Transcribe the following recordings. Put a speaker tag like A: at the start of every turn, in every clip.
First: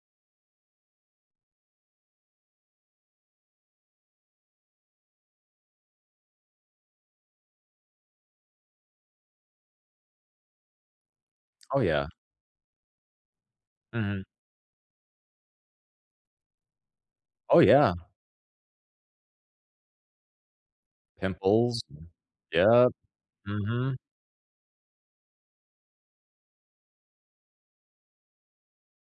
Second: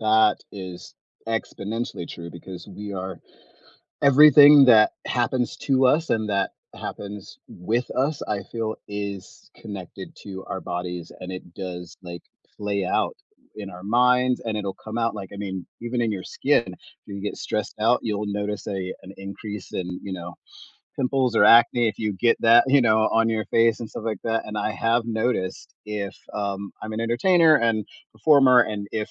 A: That is exponentially true, because we are everything that happens to us and that happens with us, I feel is connected to our bodies and it
B: Oh
A: does,
B: yeah.
A: like, play out in our
B: Mhm.
A: minds and it'll come out like, I mean, even in your skin, if you get
B: Oh
A: stressed
B: yeah.
A: out, you'll notice a an increase in, you know, pimples or
B: Pimples.
A: acne, if
B: [unintelligible]
A: you get that, you
B: Yeah.
A: know, on your face and
B: Mhm.
A: stuff like that, and I have noticed if, um I'm an entertainer and performer, and if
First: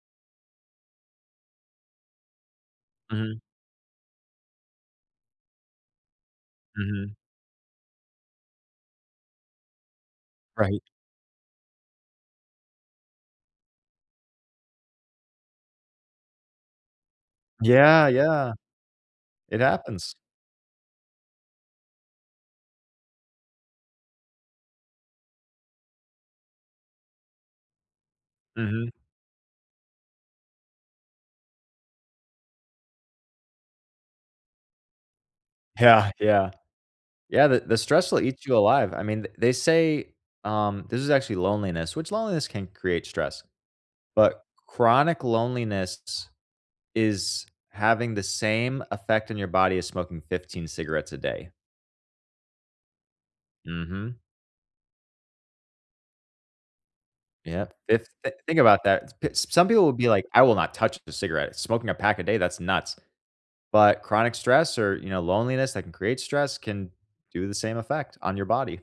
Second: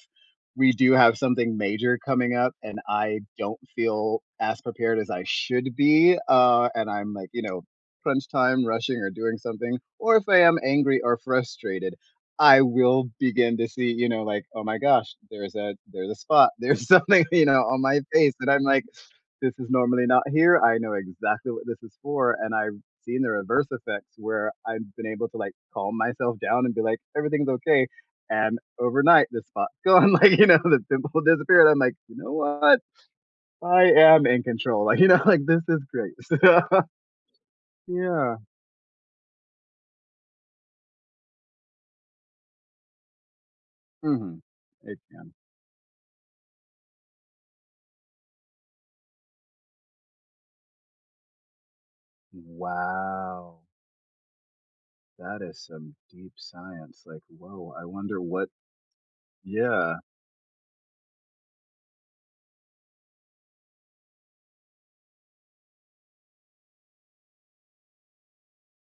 A: we do have something major coming up and I
B: Mhm.
A: don't feel as prepared as I should be, uh, and I'm
B: Mhm.
A: like, you know, crunch time rushing or doing something, or if I am
B: Right.
A: angry or frustrated, I will begin to see, you know, like, "Oh my gosh, there's a there's a spot, there's something," you know, "on my
B: Yeah,
A: face," and
B: yeah.
A: I'm like, "This
B: It
A: is normally
B: happens.
A: not here, I know exactly what this is for," and I've seen the reverse effects where I've been able to like calm myself down and be like, "Everything's okay," and
B: Mhm.
A: overnight, the spot's gone, like, you know, the pimple disappeared, I'm like, "You know what? I am in control," like, you know, like, "This is
B: Yeah,
A: great," so
B: yeah. Yeah, the the stress will
A: Yeah.
B: eat you alive. I mean, th they say, um, this is actually loneliness, which loneliness can create stress.
A: Mhm.
B: But
A: It
B: chronic
A: can.
B: loneliness is having the same effect in your body as smoking 15 cigarettes a day.
A: Wow.
B: Mhm.
A: That is some deep science, like,
B: Yeah,
A: whoa, I
B: fif
A: wonder what
B: think about that, t p Some people will
A: Yeah.
B: be like, I will not touch the cigarette, smoking a pack a day, that's nuts, but chronic stress or, you know, loneliness that can create stress can do the same effect on your body.